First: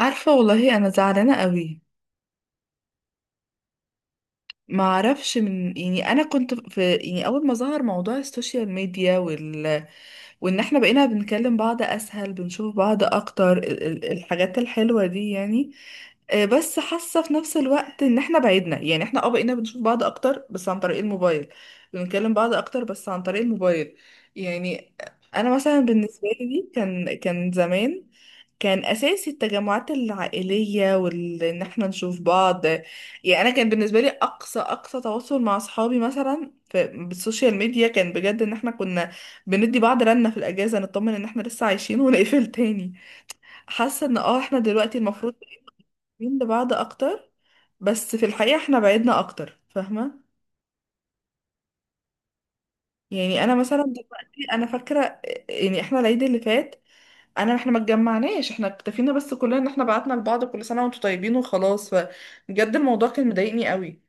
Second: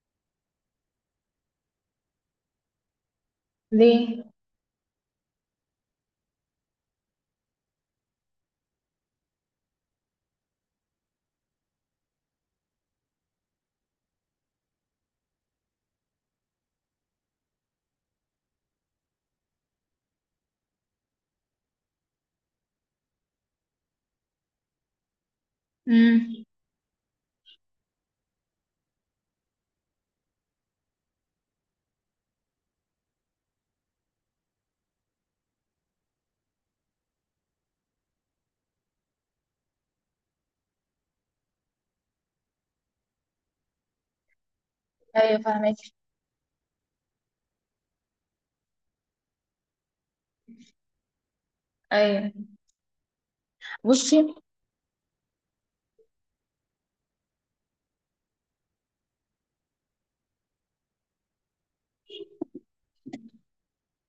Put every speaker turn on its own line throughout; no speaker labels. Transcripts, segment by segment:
عارفة، والله أنا زعلانة قوي.
ليه؟
ما أعرفش، يعني أنا كنت في، يعني، أول ما ظهر موضوع السوشيال ميديا، وان احنا بقينا بنكلم بعض اسهل، بنشوف بعض اكتر الحاجات الحلوة دي يعني. آه، بس حاسة في نفس الوقت ان احنا بعدنا. يعني احنا بقينا بنشوف بعض اكتر بس عن طريق الموبايل، بنتكلم بعض اكتر بس عن طريق الموبايل يعني. انا مثلا بالنسبة
امم.
لي كان زمان كان اساسي التجمعات العائليه وان احنا نشوف بعض. يعني انا كان بالنسبه لي اقصى تواصل مع اصحابي مثلا في بالسوشيال ميديا، كان بجد ان احنا كنا بندي بعض رنة في الأجازة نطمن إن احنا لسه عايشين ونقفل تاني. حاسة إن احنا دلوقتي المفروض
ايوه فاهمك.
قريبين لبعض أكتر، بس في الحقيقة احنا بعدنا أكتر. فاهمة؟
ايوه،
يعني أنا مثلا
بصي.
دلوقتي أنا فاكرة، يعني احنا العيد اللي فات أنا، احنا ما اتجمعناش، احنا اكتفينا بس كلنا إن احنا بعتنا لبعض كل سنة وانتوا طيبين وخلاص. فبجد الموضوع كان مضايقني قوي.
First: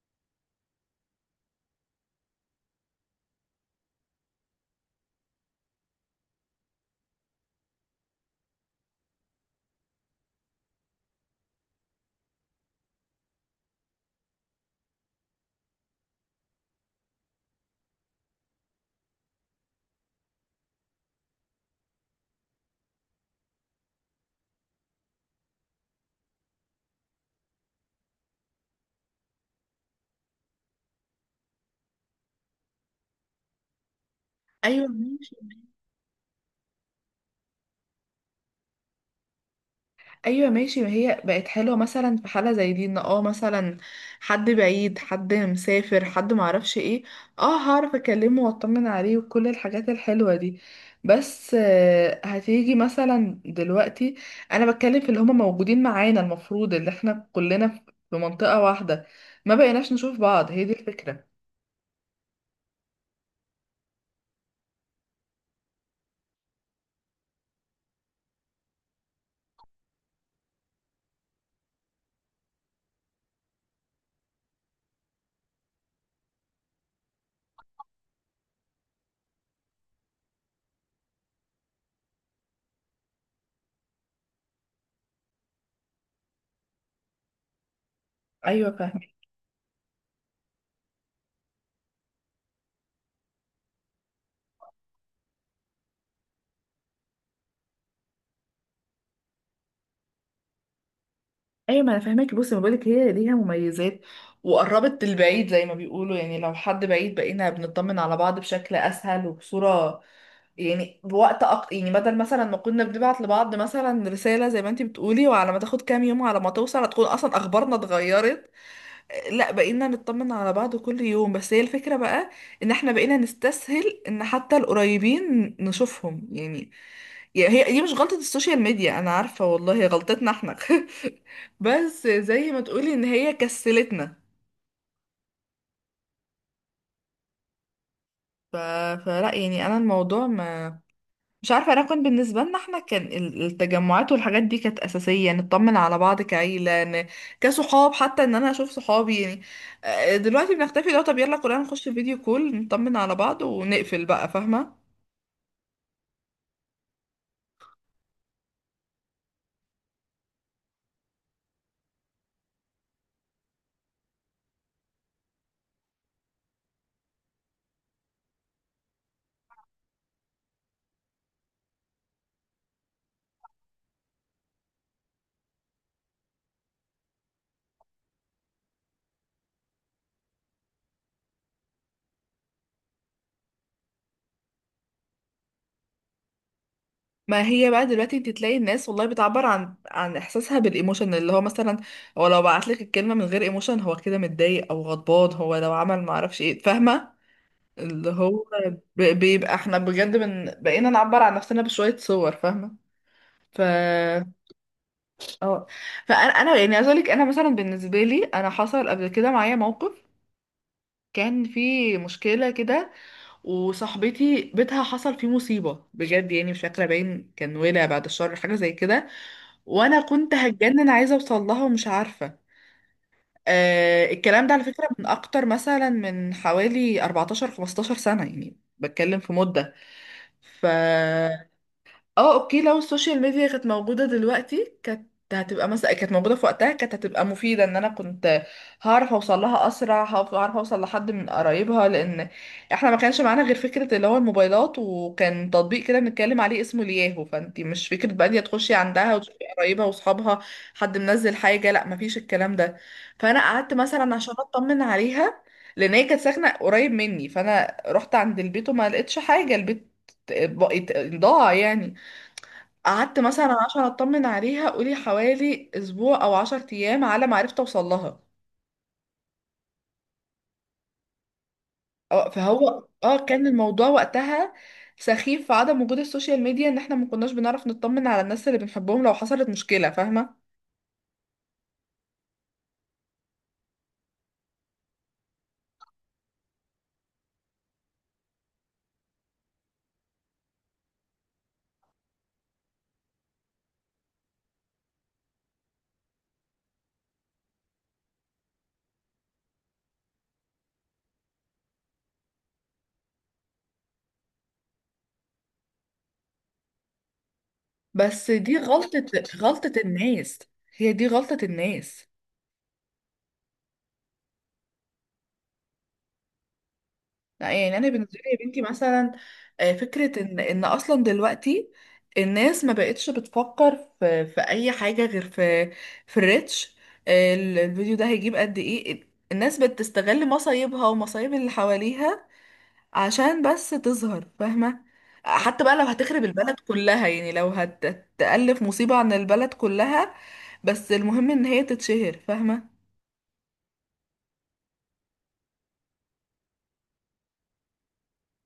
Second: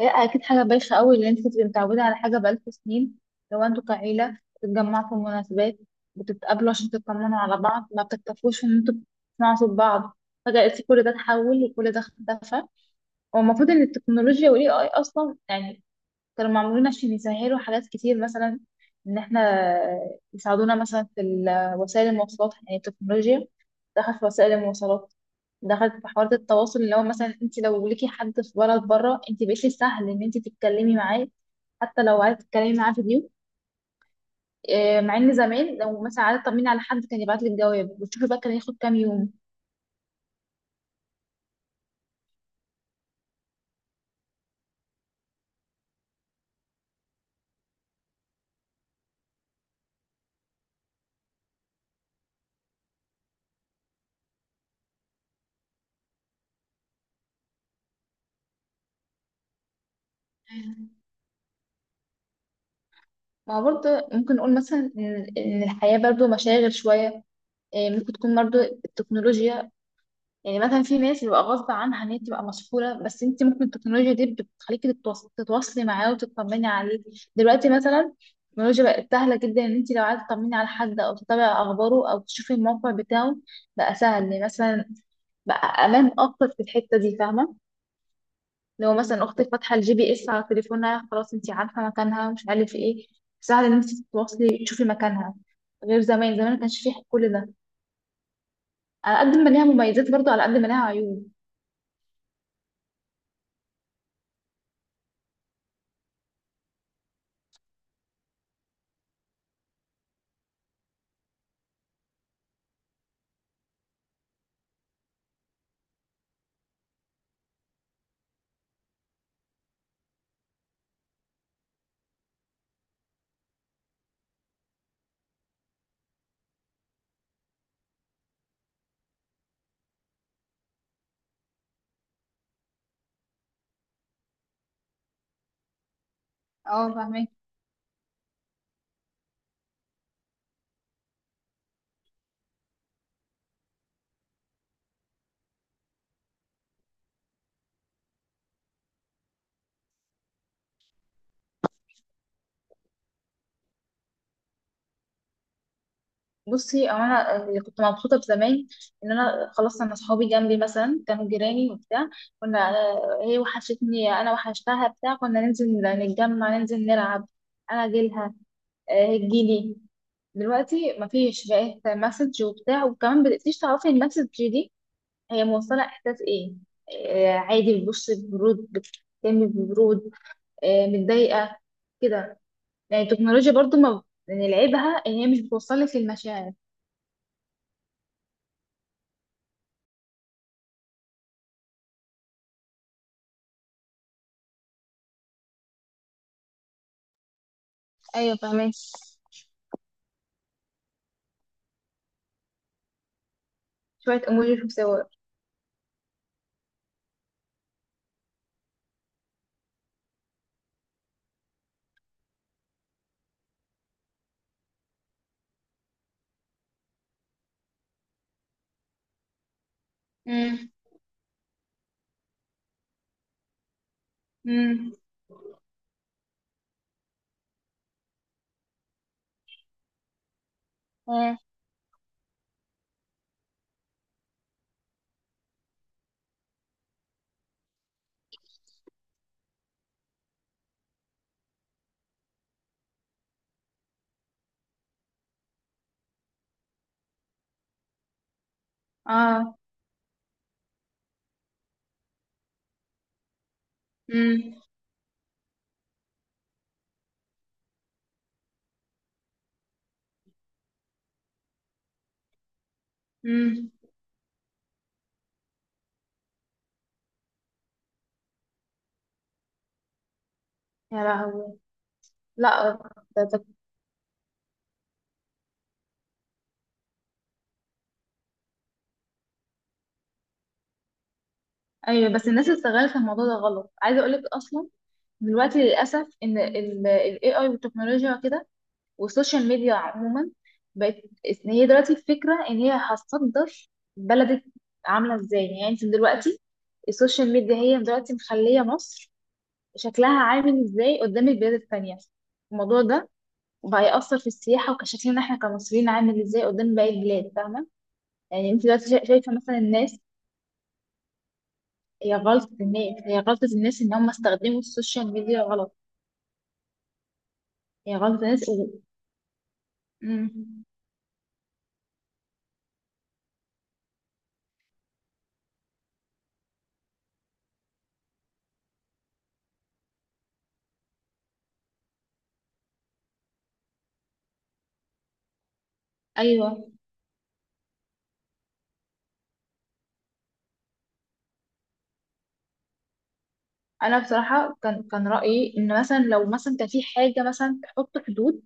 هي اكيد حاجه بايخه قوي اللي انت بتبقي متعوده على حاجه بقالكوا سنين، لو انتوا كعيله بتتجمعوا في مناسبات، بتتقابلوا عشان تطمنوا على بعض، ما بتكتفوش ان انتوا بتسمعوا صوت بعض، فجاه لقيتي كل ده اتحول وكل ده اختفى. هو المفروض ان التكنولوجيا والاي اي اصلا يعني كانوا معمولين عشان يسهلوا حاجات كتير، مثلا ان احنا يساعدونا مثلا في وسائل المواصلات، يعني التكنولوجيا دخلت في وسائل المواصلات، دخلت في حوارات التواصل، اللي هو مثلا انت لو ليكي حد في بلد بره انت بقيتي سهل ان انت تتكلمي معاه، حتى لو عايزه تتكلمي معاه فيديو.
أيوة
آه، مع ان
ماشي.
زمان لو مثلا عايزه تطمني على حد كان يبعت لك جواب وتشوفي، بقى كان ياخد كام يوم.
ايوه ماشي. ما هي بقت حلوه مثلا في حاله زي دي، ان مثلا حد بعيد، حد مسافر، حد معرفش ايه. اه، هعرف اكلمه واطمن عليه وكل الحاجات الحلوه دي. بس آه، هتيجي مثلا دلوقتي انا بتكلم في اللي هما موجودين معانا، المفروض اللي احنا كلنا في منطقه واحده ما بقيناش نشوف بعض. هي دي الفكره.
ما برضه ممكن نقول مثلا إن الحياة برضه مشاغل شوية. إيه، ممكن تكون برضه التكنولوجيا، يعني مثلا في ناس يبقى غصب عنها ان هي تبقى مسحوله، بس انت ممكن التكنولوجيا دي بتخليكي تتواصلي معاه وتطمني عليه. دلوقتي مثلا التكنولوجيا بقت سهله جدا، ان انت لو عايزه تطمني على حد او تتابعي اخباره او تشوفي الموقع بتاعه، بقى سهل يعني مثلا، بقى امان اكتر في الحته دي، فاهمه؟
ايوه
لو
فاهمه.
مثلا اختك فاتحه الجي بي اس على تليفونها، خلاص انت عارفه مكانها، مش عارف ايه، سهل ان انت تتواصلي تشوفي مكانها، غير زمان، زمان ما كانش فيه كل ده. على قد ما ليها مميزات برضه، على قد ما ليها عيوب.
ايوه ما انا فاهمك. بصي، ما بقولك هي ليها مميزات وقربت البعيد زي ما بيقولوا. يعني لو حد بعيد بقينا بنطمن على بعض بشكل اسهل وبصوره يعني، بوقت، يعني بدل مثلا ما كنا بنبعت لبعض مثلا رساله زي ما انتي بتقولي، وعلى ما تاخد كام يوم، على ما توصل هتكون اصلا اخبارنا اتغيرت. لا، بقينا نطمن على بعض كل يوم، بس هي الفكره بقى ان احنا بقينا نستسهل ان حتى القريبين نشوفهم يعني. يعني هي دي مش غلطة السوشيال ميديا، انا عارفة والله، هي غلطتنا احنا. بس زي ما تقولي ان هي كسلتنا.
اه فاهمه.
ف... فلا يعني انا الموضوع ما، مش عارفة. انا كنت بالنسبة لنا احنا كان التجمعات والحاجات دي كانت اساسية نطمن على بعض كعيلة، كصحاب، حتى ان انا اشوف صحابي يعني. آه، دلوقتي بنختفي. لو طب يلا كلنا نخش فيديو كول نطمن على بعض ونقفل بقى. فاهمة؟
بصي، هو انا اللي كنت مبسوطه بزمان ان انا خلاص، انا اصحابي جنبي مثلا كانوا جيراني وبتاع، كنا آه، هي وحشتني انا وحشتها بتاع، كنا ننزل نتجمع ننزل نلعب، انا اجيلها، آه، هي تجيلي. دلوقتي مفيش، بقيت مسج وبتاع، وكمان مبقتيش تعرفي المسج دي هي موصله احساس ايه، آه، عادي بتبص ببرود بتتكلمي ببرود، آه، متضايقه كده، يعني التكنولوجيا برضو ما، يعني لعيبها ان هي مش بتوصلك للمشاعر.
ما هي بقى دلوقتي انت تلاقي الناس والله بتعبر عن احساسها بالايموشن، اللي هو مثلا، هو لو بعت لك الكلمه من غير ايموشن، هو كده متضايق او غضبان، هو لو عمل ما اعرفش ايه، فاهمه. اللي
ايوه
هو
فاهمك.
بيبقى احنا بجد من بقينا نعبر عن نفسنا بشويه صور فاهمه. ف
شويه اموجي وشوف صور.
اه فانا يعني عايزه اقول لك، انا مثلا بالنسبه لي انا حصل قبل كده معايا موقف، كان في مشكلة كده. وصاحبتي بيتها حصل فيه مصيبة بجد، يعني مش فاكرة باين كان ولع بعد الشر حاجة زي كده. وانا كنت
مم.
هتجنن عايزة اوصل لها ومش عارفة. آه، الكلام ده على فكرة
مم.
من اكتر مثلا من حوالي 14 15 سنة، يعني بتكلم في مدة. ف
مم.
اه اوكي، لو السوشيال ميديا كانت موجودة دلوقتي كانت هتبقى مثلا، كانت موجودة في وقتها كانت هتبقى مفيدة، ان انا كنت هعرف اوصل لها اسرع، هعرف اوصل لحد من قرايبها. لان احنا ما كانش معانا غير فكرة اللي هو الموبايلات، وكان تطبيق كده بنتكلم عليه اسمه الياهو. فانتي مش فكرة بقى إن هي تخشي عندها وتشوفي
اه.
قرايبها واصحابها حد منزل حاجة. لا، مفيش الكلام ده. فانا قعدت مثلا عشان
مم.
اطمن عليها، لان هي كانت ساكنة قريب مني. فانا رحت عند البيت وما لقيتش حاجة، البيت بقيت ضاع يعني. قعدت مثلا
مم.
عشان اطمن عليها قولي حوالي اسبوع او عشر ايام على ما عرفت اوصل لها.
يا لهوي.
أه،
لا.
فهو
ده ده-
كان الموضوع وقتها سخيف في عدم وجود السوشيال ميديا، ان احنا ما كناش بنعرف نطمن على الناس اللي بنحبهم لو حصلت مشكلة. فاهمة؟
ايوه، بس الناس استغلت الموضوع ده غلط، عايزه اقول لك اصلا دلوقتي للاسف ان ال AI والتكنولوجيا كده، والسوشيال ميديا عموما بقت، إن هي دلوقتي الفكره ان هي هتصدر بلدك عامله ازاي، يعني انت دلوقتي السوشيال ميديا هي دلوقتي مخليه مصر شكلها عامل ازاي قدام البلاد التانيه، الموضوع ده، وبقى يأثر في السياحة، وكشكلنا احنا كمصريين عامل ازاي قدام باقي البلاد، فاهمة؟
بس
يعني
دي
انت دلوقتي
غلطة،
شايفة مثلا
غلطة
الناس.
الناس. هي دي غلطة الناس.
هي غلطة الناس، هي غلطة الناس ان هم استخدموا السوشيال ميديا غلط،
لا يعني انا
هي
بالنسبه
غلطة
لي يا
الناس
بنتي
و...
مثلا، آه، فكره ان، ان
مم.
اصلا دلوقتي الناس ما بقتش بتفكر في اي حاجه غير في الريتش. آه، الفيديو ده هيجيب قد ايه. الناس بتستغل مصايبها ومصايب اللي حواليها عشان بس تظهر فاهمه. حتى بقى لو هتخرب
ايوه.
البلد كلها، يعني لو هتألف مصيبه عن البلد كلها، بس المهم ان هي تتشهر فاهمه.
انا بصراحة كان رأيي ان مثلا لو مثلا كان في حاجة مثلا تحط حدود،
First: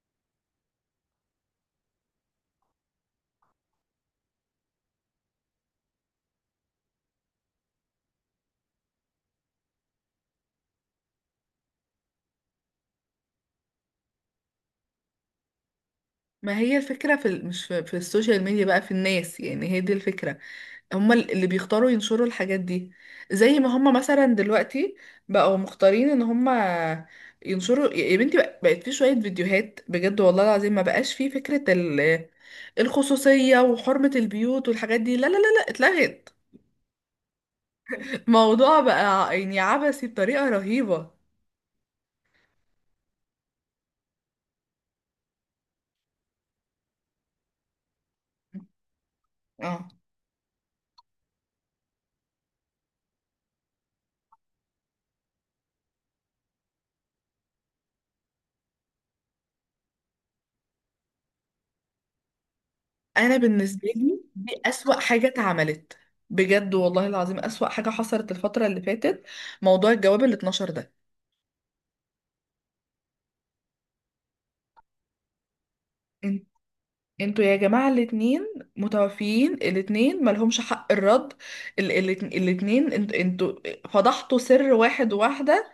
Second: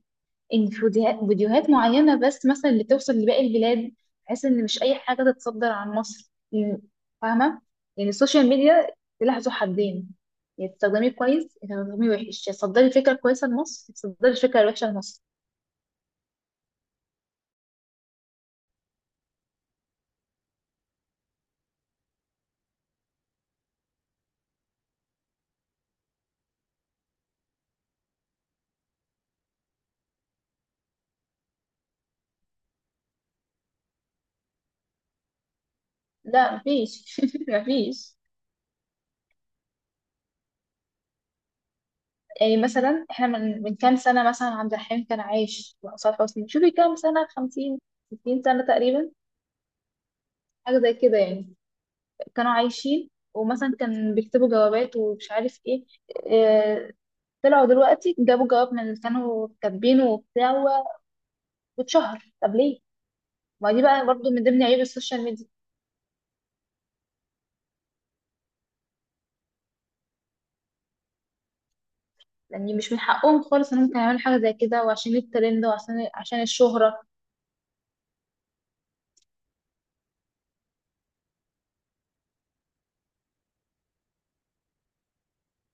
ان في فيديوهات، فيديوهات معينه بس مثلا اللي توصل لباقي البلاد، بحيث ان مش اي حاجه تتصدر عن مصر فاهمه؟ يعني السوشيال ميديا سلاح ذو حدين، يا تستخدميه كويس يا تستخدميه وحش، يا تصدري فكره كويسه لمصر يا تصدري فكره وحشه لمصر.
ما هي الفكره في ال- مش في, في السوشيال ميديا بقى، في الناس. يعني هي دي الفكره. هم اللي بيختاروا ينشروا الحاجات دي، زي ما هم مثلا دلوقتي بقوا مختارين ان هم ينشروا. يا بنتي، بقت في شوية فيديوهات بجد والله العظيم ما بقاش في فكرة الخصوصية وحرمة البيوت والحاجات دي، لا لا لا لا، اتلغت.
لا، مفيش مفيش.
الموضوع بقى يعني عبثي بطريقة رهيبة.
يعني مثلا احنا من كام سنه مثلا عبد الحليم كان عايش، وحسام حسني، شوفي كام سنه، 50 60 سنه تقريبا،
اه،
حاجه زي كده يعني، كانوا عايشين، ومثلا كان بيكتبوا جوابات ومش عارف ايه، آه، طلعوا دلوقتي جابوا جواب من اللي كانوا كاتبينه وبتاع واتشهر، طب ليه؟
انا
ما دي
بالنسبة
بقى
لي
برضو من
دي
ضمن عيوب
اسوأ
السوشيال
حاجة
ميديا،
اتعملت، بجد والله العظيم اسوأ حاجة حصلت الفترة اللي فاتت موضوع الجواب اللي اتنشر ده.
يعني مش من حقهم خالص انهم كانوا يعملوا حاجه زي كده، وعشان الترند، وعشان الشهره.
انتوا يا جماعة، الاتنين متوفيين، الاتنين ملهمش حق الرد. ال الاتنين، انتوا فضحتوا سر واحد وواحدة.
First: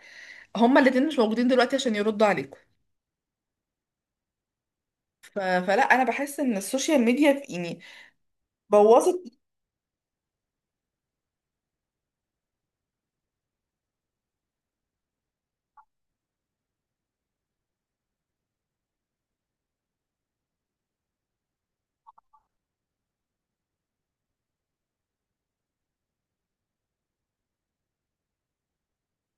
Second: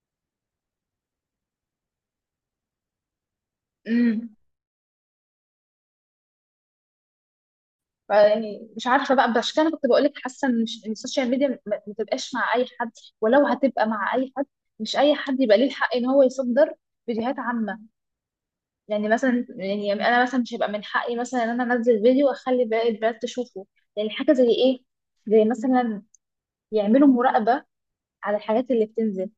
هما الاتنين مش موجودين دلوقتي عشان يردوا عليكم.
امم.
فلا، انا بحس ان السوشيال ميديا، في يعني،
يعني مش عارفه بقى،
بوظت.
عشان كده انا كنت بقول لك حاسه ان إن السوشيال ميديا ما تبقاش مع اي حد، ولو هتبقى مع اي حد، مش اي حد يبقى ليه الحق ان هو يصدر فيديوهات عامه، يعني مثلا، يعني انا مثلا مش هيبقى من حقي مثلا ان انا انزل فيديو واخلي باقي البنات تشوفه، يعني حاجه زي ايه، زي مثلا يعملوا مراقبة على الحاجات اللي بتنزل.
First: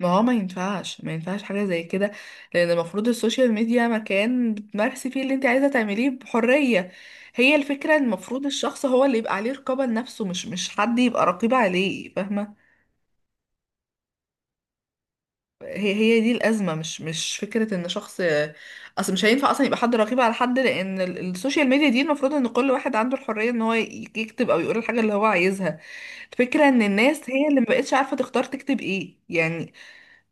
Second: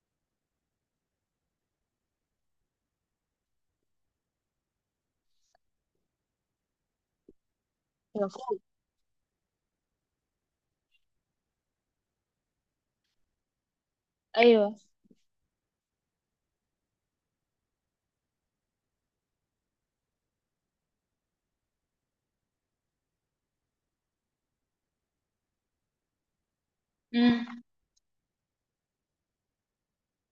ما هو ما ينفعش حاجة زي كده. لان المفروض السوشيال ميديا مكان بتمارسي فيه اللي انت عايزة تعمليه بحرية. هي الفكرة إن المفروض
المفروض،
الشخص هو اللي يبقى عليه رقابة لنفسه، مش حد يبقى رقيب عليه. فاهمة؟
ايوه.
هي دي الأزمة. مش فكرة ان شخص، اصل مش هينفع اصلا يبقى حد رقيب على حد. لان السوشيال ميديا دي المفروض ان كل واحد عنده الحرية ان هو يكتب او يقول الحاجة اللي هو عايزها. الفكرة ان الناس هي اللي
امم.
مبقتش عارفة تختار تكتب ايه يعني.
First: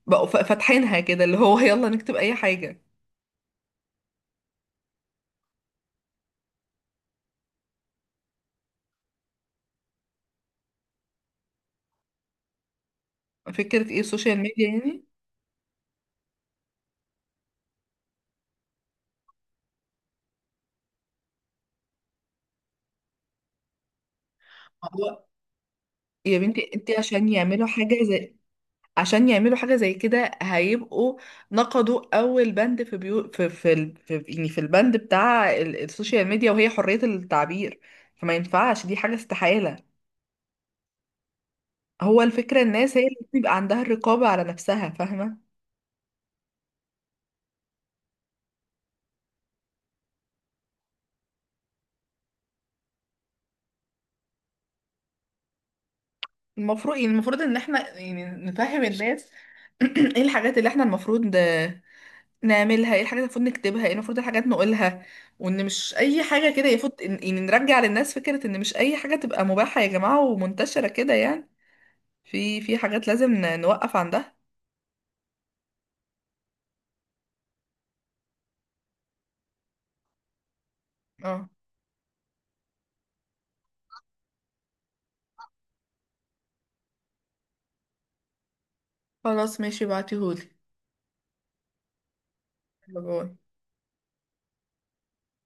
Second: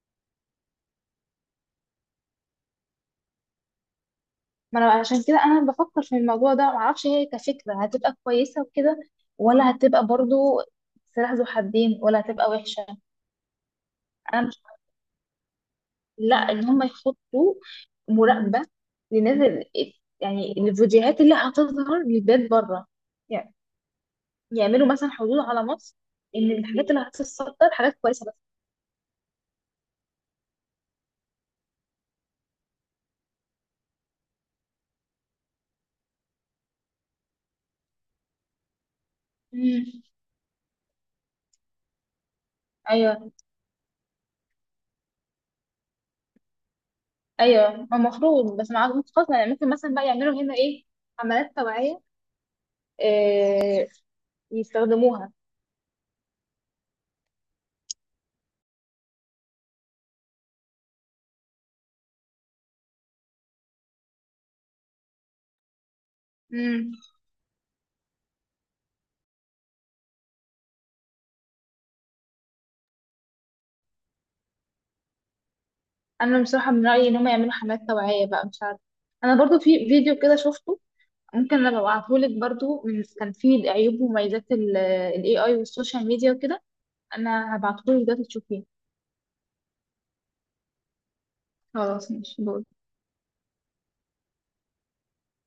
بقوا فاتحينها كده اللي هو، يلا نكتب اي حاجة.
ما انا عشان كده انا بفكر في الموضوع ده، معرفش هي كفكرة هتبقى كويسة وكده، ولا هتبقى برضو سلاح ذو حدين، ولا هتبقى وحشة.
فكرة ايه السوشيال
انا مش،
ميديا يعني.
لا، ان هم يحطوا مراقبة للناس يعني الفيديوهات اللي هتظهر للبيت بره، يعني يعملوا مثلا
هو
حدود على مصر،
يا
ان
بنتي
الحاجات
انت
اللي
عشان يعملوا
هتتصدر حاجات
حاجة
كويسة
زي،
بس.
عشان يعملوا حاجة زي كده هيبقوا نقضوا أول بند في بيو في في يعني في البند بتاع السوشيال ميديا، وهي حرية التعبير. فما ينفعش، دي حاجة استحالة.
امم.
هو الفكرة الناس هي اللي
ايوه،
بيبقى عندها الرقابة على نفسها. فاهمة؟
ايوه المفروض، بس مع، خلاص يعني ممكن مثلا بقى يعملوا هنا ايه، حملات توعيه، إيه، يستخدموها.
المفروض يعني، المفروض إن احنا يعني نفهم الناس. ايه الحاجات اللي احنا المفروض نعملها، ايه الحاجات اللي المفروض نكتبها، ايه المفروض الحاجات نقولها. وان مش اي حاجة كده
امم.
يفوت. يعني نرجع للناس فكرة ان مش اي حاجة تبقى مباحة يا جماعة ومنتشرة كده يعني. في، حاجات لازم نوقف عندها.
انا بصراحه من رايي ان هم يعملوا حملات توعيه بقى، مش عارفه، انا برضو في فيديو كده شفته،
اه
ممكن انا ابعتهولك برضو، من كان فيه عيوب ومميزات الاي اي والسوشيال ميديا وكده، انا هبعتهولك دلوقتي تشوفيه.
خلاص ماشي، بعتيهولي.
خلاص ماشي، باي.
يلا باي.